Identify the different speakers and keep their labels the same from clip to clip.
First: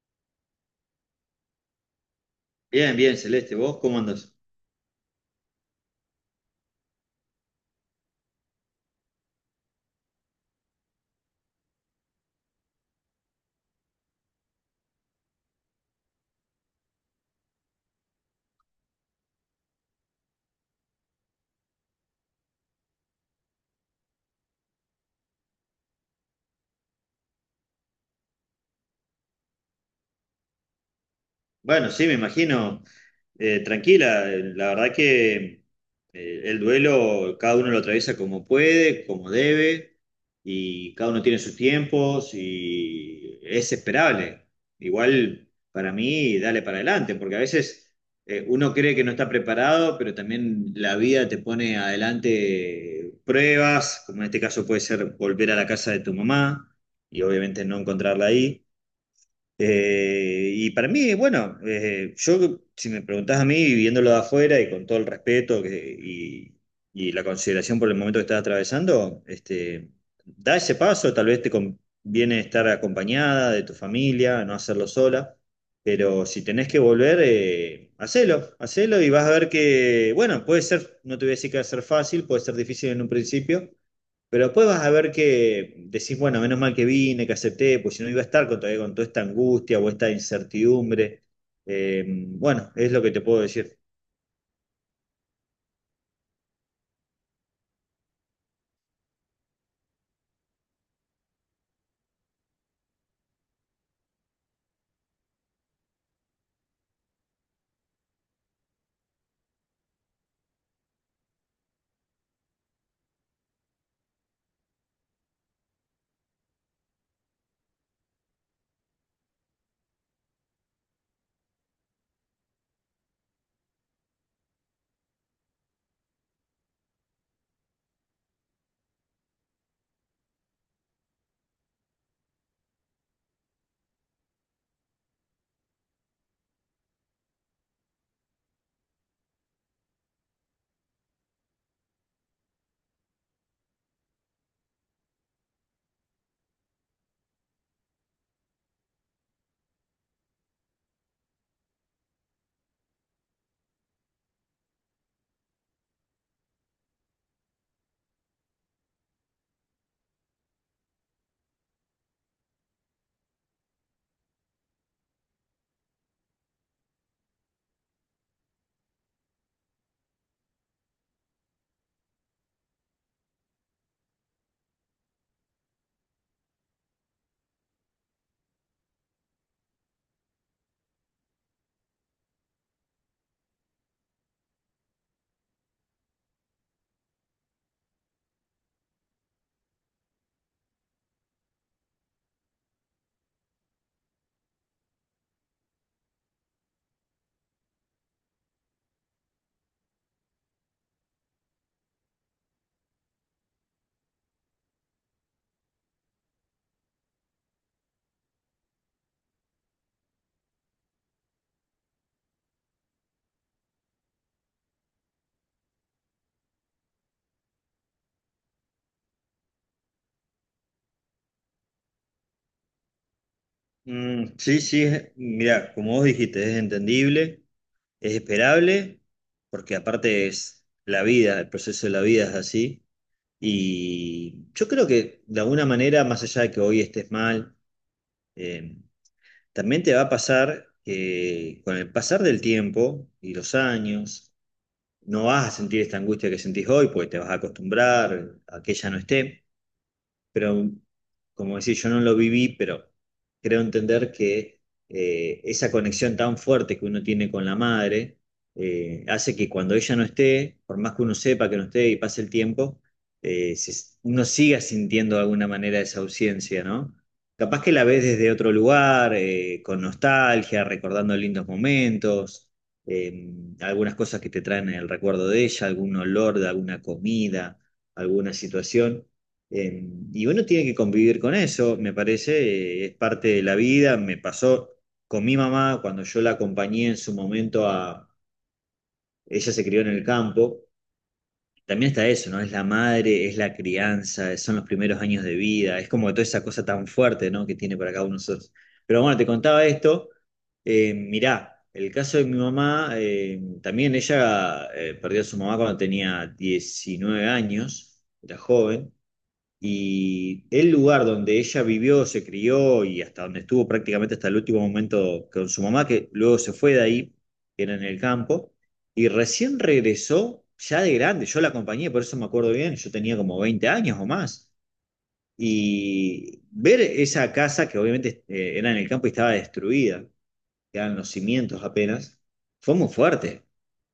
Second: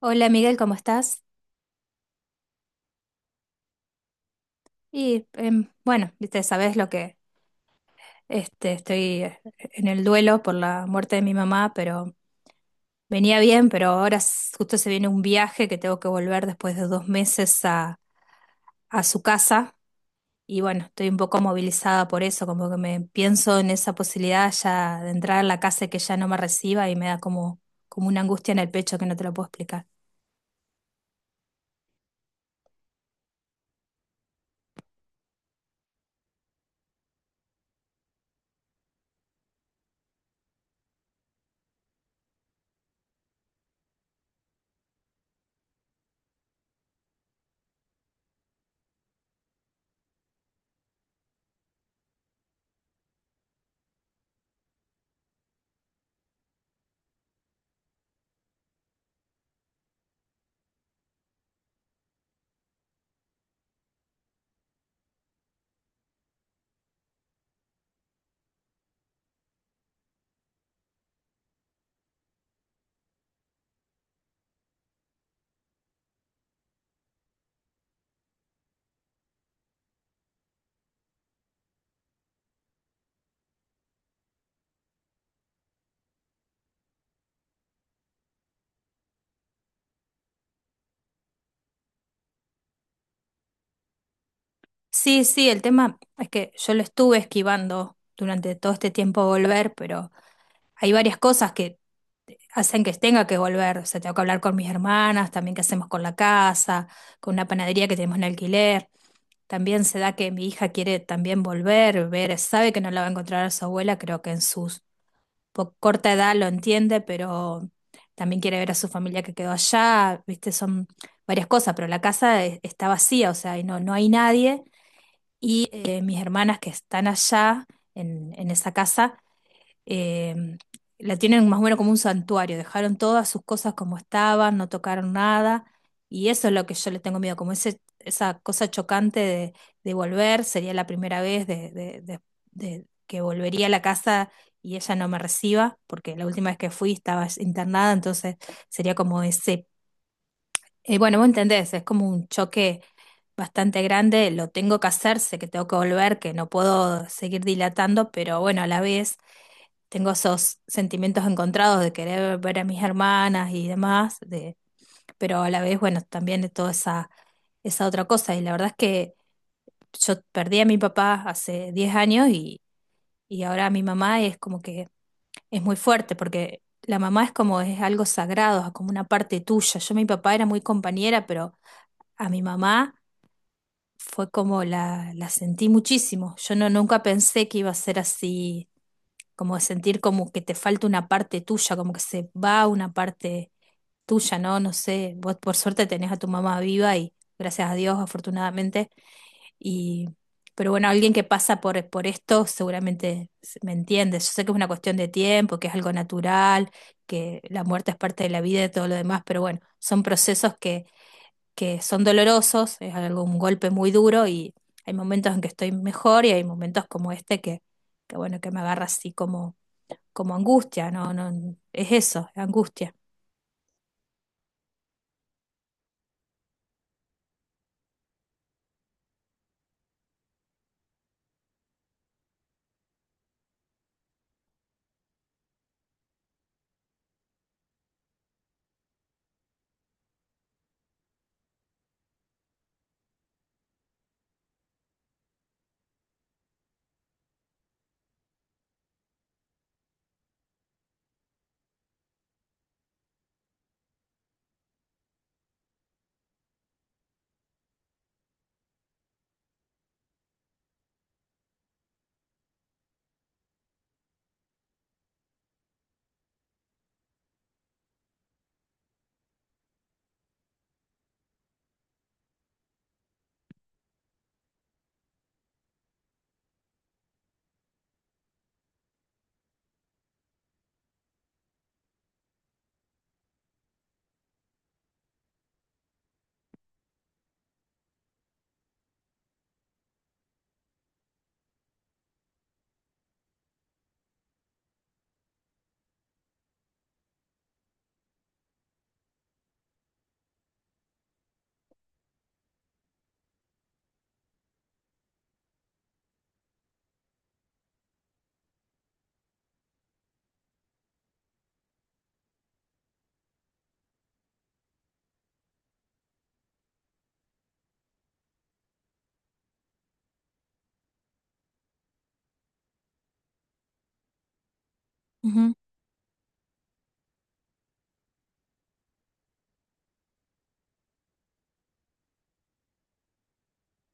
Speaker 1: Hola Miguel, ¿cómo estás?
Speaker 2: Bien, bien, Celeste, ¿vos cómo andás?
Speaker 1: Bueno, viste, sabes lo que estoy en el duelo por la muerte de mi mamá, pero venía bien, pero ahora justo se viene un viaje que tengo que volver después de dos meses a su casa. Y bueno, estoy un poco movilizada por eso, como que me pienso en esa posibilidad ya de entrar a la casa y que ya no me reciba, y me da como, como una angustia en el pecho que no te lo puedo explicar.
Speaker 2: Bueno, sí, me imagino, tranquila, la verdad que el duelo cada uno lo atraviesa como puede, como debe, y cada uno tiene sus tiempos y es esperable. Igual para mí, dale para adelante, porque a veces uno cree que no está preparado, pero también la vida te pone adelante pruebas, como en este caso puede ser volver a la casa de tu mamá y obviamente no encontrarla ahí. Y para mí, bueno, yo, si me preguntás a mí, viéndolo de afuera y con todo y la consideración por el momento que estás atravesando, este, da ese paso, tal vez te conviene estar acompañada de tu familia, no hacerlo sola, pero si tenés que volver, hacelo, hacelo y vas a ver que, bueno, puede ser, no te voy a decir que va a ser fácil, puede ser difícil en un principio, pero después vas a ver que decís, bueno, menos mal que vine, que acepté, pues si no iba a estar con, todavía con toda esta angustia o esta incertidumbre. Bueno, es lo que te puedo decir.
Speaker 1: Sí, sí, el tema es que yo lo estuve esquivando durante todo este tiempo volver, pero hay varias cosas que hacen que tenga que volver. O sea, tengo que hablar con mis hermanas, también qué hacemos con la casa, con una panadería que tenemos en alquiler. También se da que mi hija quiere también volver, ver, sabe que no la va a encontrar a su abuela, creo que en su corta edad lo entiende, pero también quiere ver a su familia que quedó allá, viste, son varias cosas, pero la casa está vacía, o sea, y no, no hay nadie. Mis hermanas que están allá en esa casa eh, la tienen más o menos como un santuario, dejaron todas sus cosas como estaban, no tocaron nada, y eso es lo que yo le tengo miedo, como ese, esa cosa chocante de volver, sería la primera vez de, de que volvería a la casa y ella no me reciba, porque la última vez que fui estaba internada, entonces sería como ese, bueno, vos entendés, es como un choque bastante grande. Lo tengo que hacer, sé que tengo que volver, que no puedo seguir dilatando, pero bueno, a la vez tengo esos sentimientos encontrados de querer ver a mis hermanas y demás, de, pero a la vez, bueno, también de toda esa, esa otra cosa. Y la verdad es que yo perdí a mi papá hace 10 años y ahora mi mamá es como que es muy fuerte porque la mamá es como es algo sagrado, es como una parte tuya. Yo mi papá era muy compañera, pero a mi mamá fue como la sentí muchísimo. Yo no, nunca pensé que iba a ser así, como sentir como que te falta una parte tuya, como que se va una parte tuya, ¿no? No sé, vos por suerte tenés a tu mamá viva y gracias a Dios, afortunadamente, y pero bueno, alguien que pasa por esto seguramente me entiende. Yo sé que es una cuestión de tiempo, que es algo natural, que la muerte es parte de la vida y todo lo demás, pero bueno, son procesos que son dolorosos, es algo, un golpe muy duro. Y hay momentos en que estoy mejor y hay momentos como este que bueno, que me agarra así como como angustia, no, no, es eso, angustia.
Speaker 2: Mm, sí, sí, mira, como vos dijiste, es entendible, es esperable, porque aparte es la vida, el proceso de la vida es así. Y yo creo que de alguna manera, más allá de que hoy estés mal, eh, también te va a pasar que con el pasar del tiempo y los años, no vas a sentir esta angustia que sentís hoy, porque te vas a acostumbrar a que ella no esté, pero como decía, yo no lo viví, pero creo entender que esa conexión tan fuerte que uno tiene con la madre hace que cuando ella no esté, por más que uno sepa que no esté y pase el tiempo, uno siga sintiendo de alguna manera esa ausencia, ¿no? Capaz que la ves desde otro lugar, con nostalgia, recordando lindos momentos, eh, algunas cosas que te traen el recuerdo de ella, algún olor de alguna comida, alguna situación eh, y uno tiene que convivir con eso, me parece, es parte de la vida. Me pasó con mi mamá cuando yo la acompañé en su momento a... Ella se crió en el campo. También está eso, ¿no? Es la madre, es la crianza, son los primeros años de vida, es como toda esa cosa tan fuerte, ¿no?, que tiene para cada uno de nosotros. Pero bueno, te contaba esto. Mirá, el caso de mi mamá, también ella perdió a su mamá cuando tenía 19 años, era joven. Y el lugar donde ella vivió, se crió y hasta donde estuvo prácticamente hasta el último momento con su mamá, que luego se fue de ahí, que era en el campo, y recién regresó ya de grande. Yo la acompañé, por eso me acuerdo bien, yo tenía como 20 años o más.
Speaker 1: Ujú,
Speaker 2: Y ver esa casa que obviamente era en el campo y estaba destruida, quedan los cimientos apenas, fue muy fuerte,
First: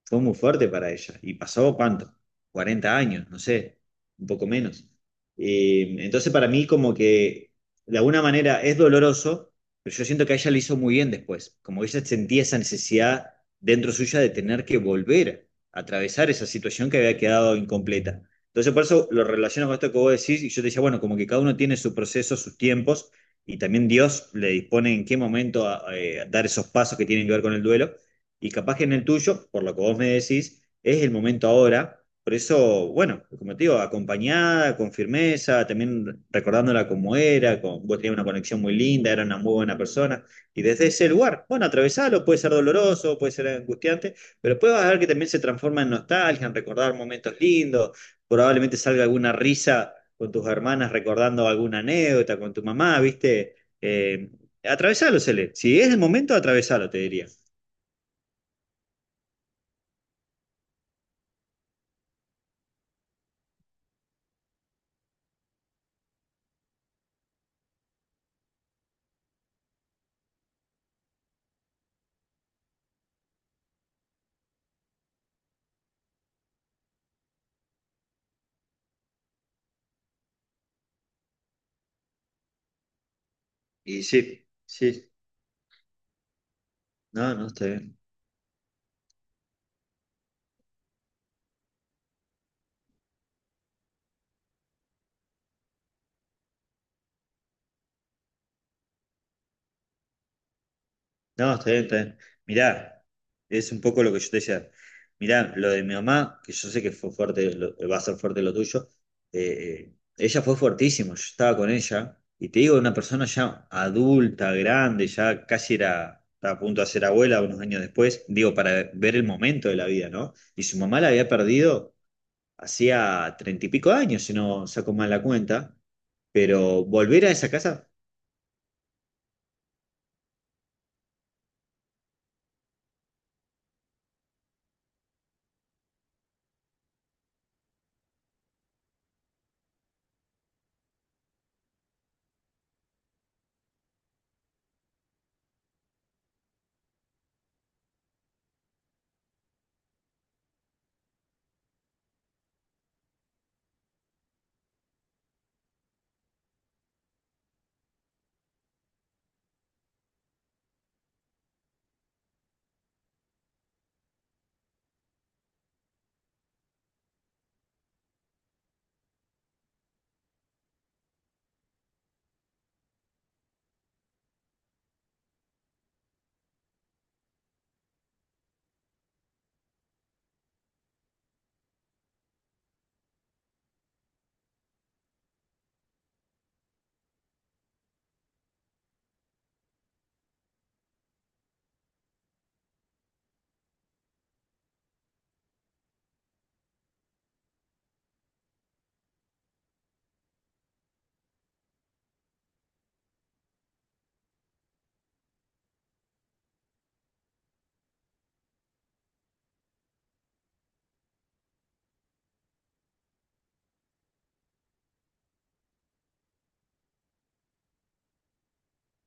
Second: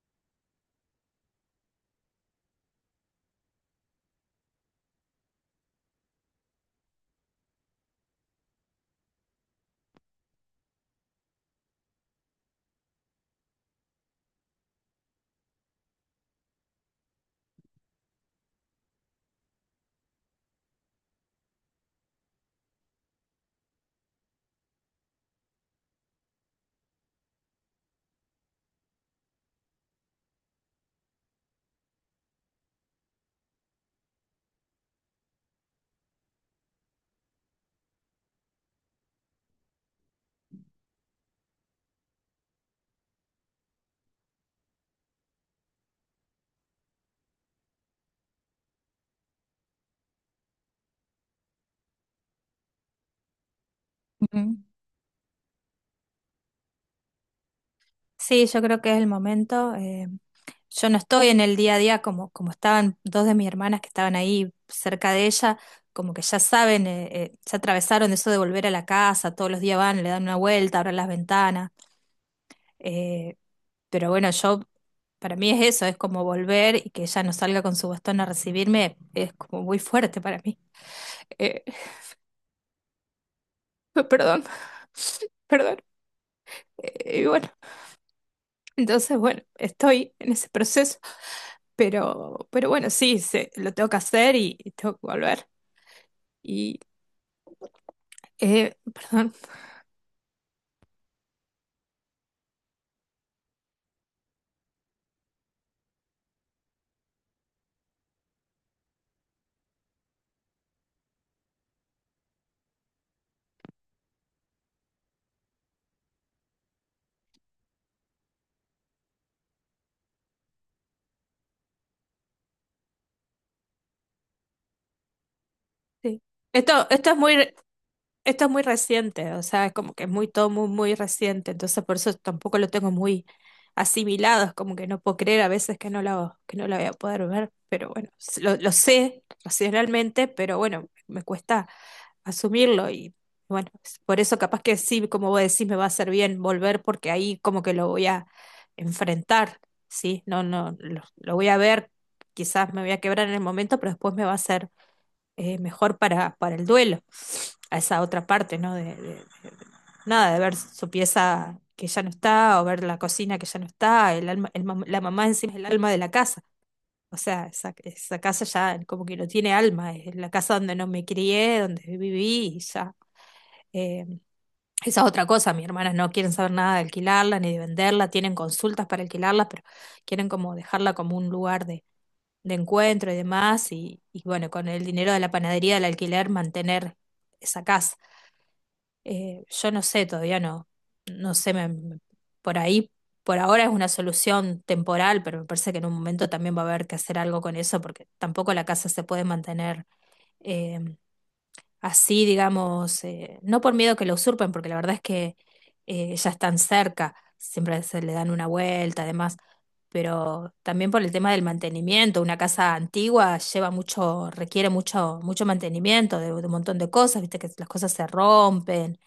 Speaker 2: fue muy fuerte para ella. Y pasó cuánto, 40 años, no sé, un poco menos. Entonces para mí como que de alguna manera es doloroso, pero yo siento que a ella le hizo muy bien después, como que ella sentía esa necesidad dentro suya de tener que volver a atravesar esa situación que había quedado incompleta. Entonces por eso lo relaciono con esto que vos decís y yo te decía, bueno, como que cada uno tiene su proceso, sus tiempos. Y también Dios le dispone en qué momento a dar esos pasos que tienen que ver con el duelo. Y capaz que en el tuyo, por lo que vos me decís, es el momento ahora. Por eso, bueno, como te digo, acompañada, con firmeza, también recordándola como era, con, vos tenías una conexión muy linda, era una muy buena persona. Y desde ese lugar, bueno, atravesarlo puede ser doloroso, puede ser angustiante, pero después vas a ver que también se transforma en nostalgia, en recordar momentos lindos, probablemente salga alguna risa con tus hermanas recordando alguna anécdota con tu mamá, ¿viste? Eh,
Speaker 1: ujú.
Speaker 2: atravesalo, Cele. Si es el momento, atravesalo, te diría.
Speaker 1: Sí, yo creo que es el momento. Yo no estoy en el día a día como, como estaban dos de mis hermanas que estaban ahí cerca de ella, como que ya saben, ya atravesaron eso de volver a la casa, todos los días van, le dan una vuelta, abren las ventanas. eh, pero bueno, yo, para mí es eso, es como volver y que ella no salga con su bastón a recibirme, es como muy fuerte para mí. Eh,
Speaker 2: Y
Speaker 1: perdón,
Speaker 2: sí, sí,
Speaker 1: perdón. Y
Speaker 2: no, no,
Speaker 1: bueno.
Speaker 2: está bien.
Speaker 1: Entonces, bueno, estoy en ese proceso, pero bueno, sí, se, lo tengo que hacer y tengo que volver. Y, perdón,
Speaker 2: No, está bien, está bien. Mirá, es un poco lo que yo te decía. Mirá, lo de mi mamá, que yo sé que fue fuerte, va a ser fuerte lo tuyo, ella fue fuertísimo, yo estaba con ella, y te digo, una persona ya adulta, grande, ya casi era, estaba a punto de ser abuela unos años después, digo, para ver el momento de la vida, ¿no? Y su mamá la había perdido hacía 30 y pico años, si no saco mal la cuenta.
Speaker 1: sí.
Speaker 2: Pero
Speaker 1: Esto es
Speaker 2: volver a
Speaker 1: muy,
Speaker 2: esa casa.
Speaker 1: esto es muy reciente, o sea, es como que es muy, todo muy, muy reciente, entonces por eso tampoco lo tengo muy asimilado, es como que no puedo creer a veces que no lo voy a poder ver, pero bueno, lo sé racionalmente, pero bueno, me cuesta asumirlo. Y bueno, es por eso capaz que sí, como vos decís, me va a hacer bien volver porque ahí como que lo voy a enfrentar, ¿sí? No, no, lo voy a ver, quizás me voy a quebrar en el momento, pero después me va a ser mejor para el duelo, a esa otra parte, ¿no? De, nada, de ver su pieza que ya no está o ver la cocina que ya no está, el alma, el la mamá encima es el alma de la casa. O sea, esa casa ya como que no tiene alma, es la casa donde no me crié, donde viví y ya eh, esa es otra cosa. Mis hermanas no quieren saber nada de alquilarla ni de venderla, tienen consultas para alquilarla, pero quieren como dejarla como un lugar de encuentro y demás, y bueno, con el dinero de la panadería del alquiler mantener esa casa. Yo no sé, todavía no, no sé, por ahí, por ahora es una solución temporal, pero me parece que en un momento también va a haber que hacer algo con eso, porque tampoco la casa se puede mantener eh, así, digamos, no por miedo que lo usurpen, porque la verdad es que ya están cerca, siempre se le dan una vuelta, además, pero también por el tema del mantenimiento. Una casa antigua lleva mucho, requiere mucho, mucho mantenimiento de un montón de cosas, viste que las cosas se rompen,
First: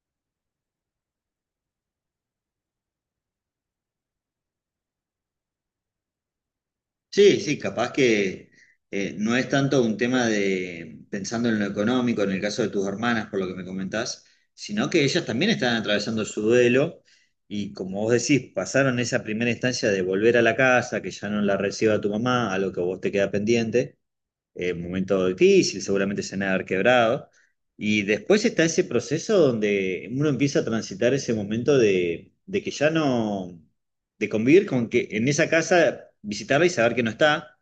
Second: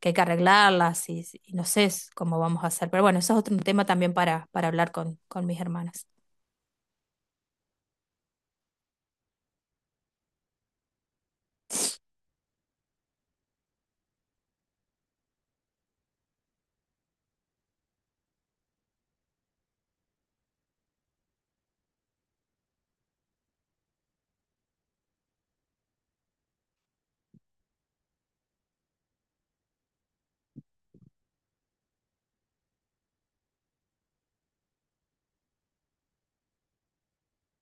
Speaker 1: que hay que arreglarlas y no sé cómo vamos a hacer. Pero bueno, eso es otro tema también para hablar con mis hermanas.
Speaker 2: Sí, sí, capaz que no es tanto un tema de pensando en lo económico, en el caso de tus hermanas, por lo que me comentás, sino que ellas también están atravesando su duelo y como vos decís, pasaron esa primera instancia de volver a la casa, que ya no la reciba tu mamá, a lo que vos te queda pendiente, momento difícil, seguramente se han de haber quebrado. Y después está ese proceso donde uno empieza a transitar ese momento de que ya no, de convivir con que en esa casa visitarla y saber que no está,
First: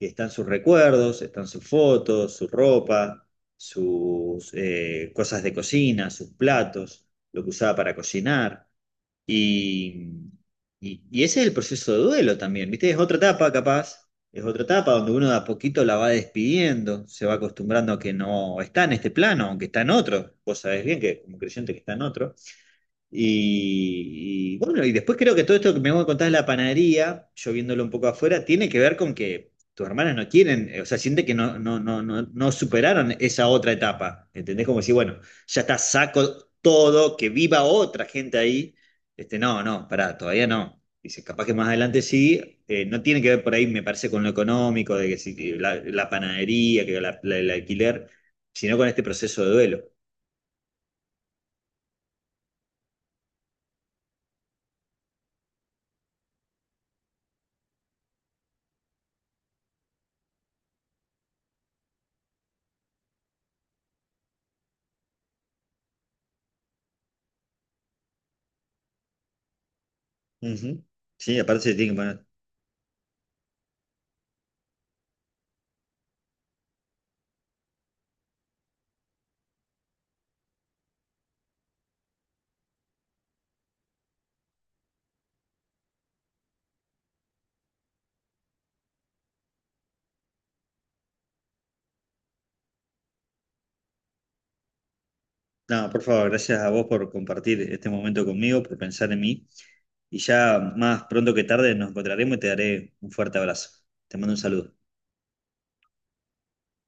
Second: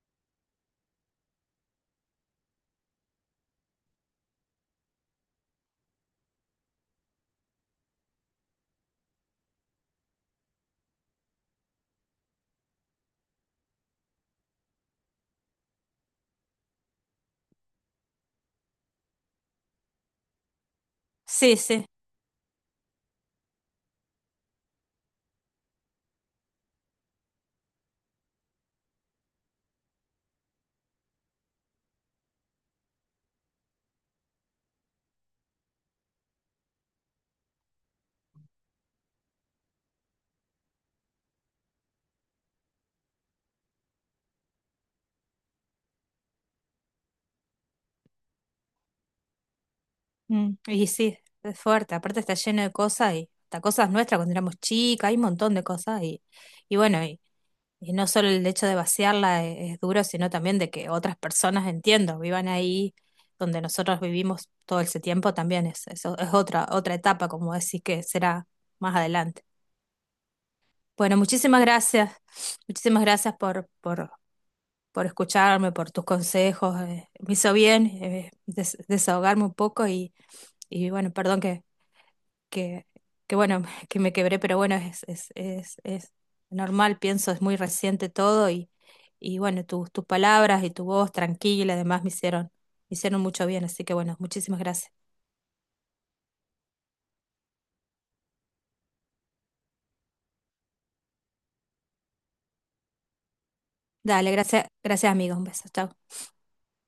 Speaker 2: que están sus recuerdos, están sus fotos, su ropa, sus cosas de cocina, sus platos, lo que usaba para cocinar. Y, y ese es el proceso de duelo también, ¿viste? Es otra etapa, capaz, es otra etapa donde uno de a poquito la va despidiendo, se va acostumbrando a que no está en este plano, aunque está en otro. Vos sabés bien que como
Speaker 1: Sí,
Speaker 2: creyente que
Speaker 1: sí.
Speaker 2: está en otro. Bueno, y después creo que todo esto que me voy a contar de la panadería, yo viéndolo un poco afuera, tiene que ver con que tus hermanas no quieren, o sea, sienten que no superaron esa otra etapa. ¿Entendés? Como si, bueno, ya está, saco todo, que viva otra gente ahí. Este, no, no, pará, todavía no. Dice, capaz que más adelante sí, no tiene que ver por ahí, me parece, con lo económico, de que si la panadería, el alquiler, sino con este proceso de duelo.
Speaker 1: Mm, y sí, es fuerte. Aparte está lleno de cosas y hasta cosas nuestras cuando éramos chicas, hay un montón de cosas y bueno, y no solo el hecho de vaciarla es, duro, sino también de que otras personas, entiendo, vivan ahí donde nosotros vivimos todo ese tiempo también es, es otra, otra etapa, como decís, que será más adelante.
Speaker 2: Ujú.
Speaker 1: Bueno,
Speaker 2: Sí, aparte se tiene que poner.
Speaker 1: muchísimas gracias por escucharme, por tus consejos. Me hizo bien, desahogarme un poco y bueno, perdón que, que bueno, que me quebré, pero bueno, es normal, pienso, es muy reciente todo y bueno, tus, tus palabras y tu voz tranquila, además me hicieron mucho bien, así que bueno, muchísimas gracias.
Speaker 2: No, por favor, gracias a vos por compartir este momento conmigo, por pensar en mí. Y ya más pronto que tarde nos encontraremos y te daré un fuerte abrazo. Te
Speaker 1: Dale,
Speaker 2: mando un
Speaker 1: gracias,
Speaker 2: saludo.
Speaker 1: gracias amigos, un beso, chao.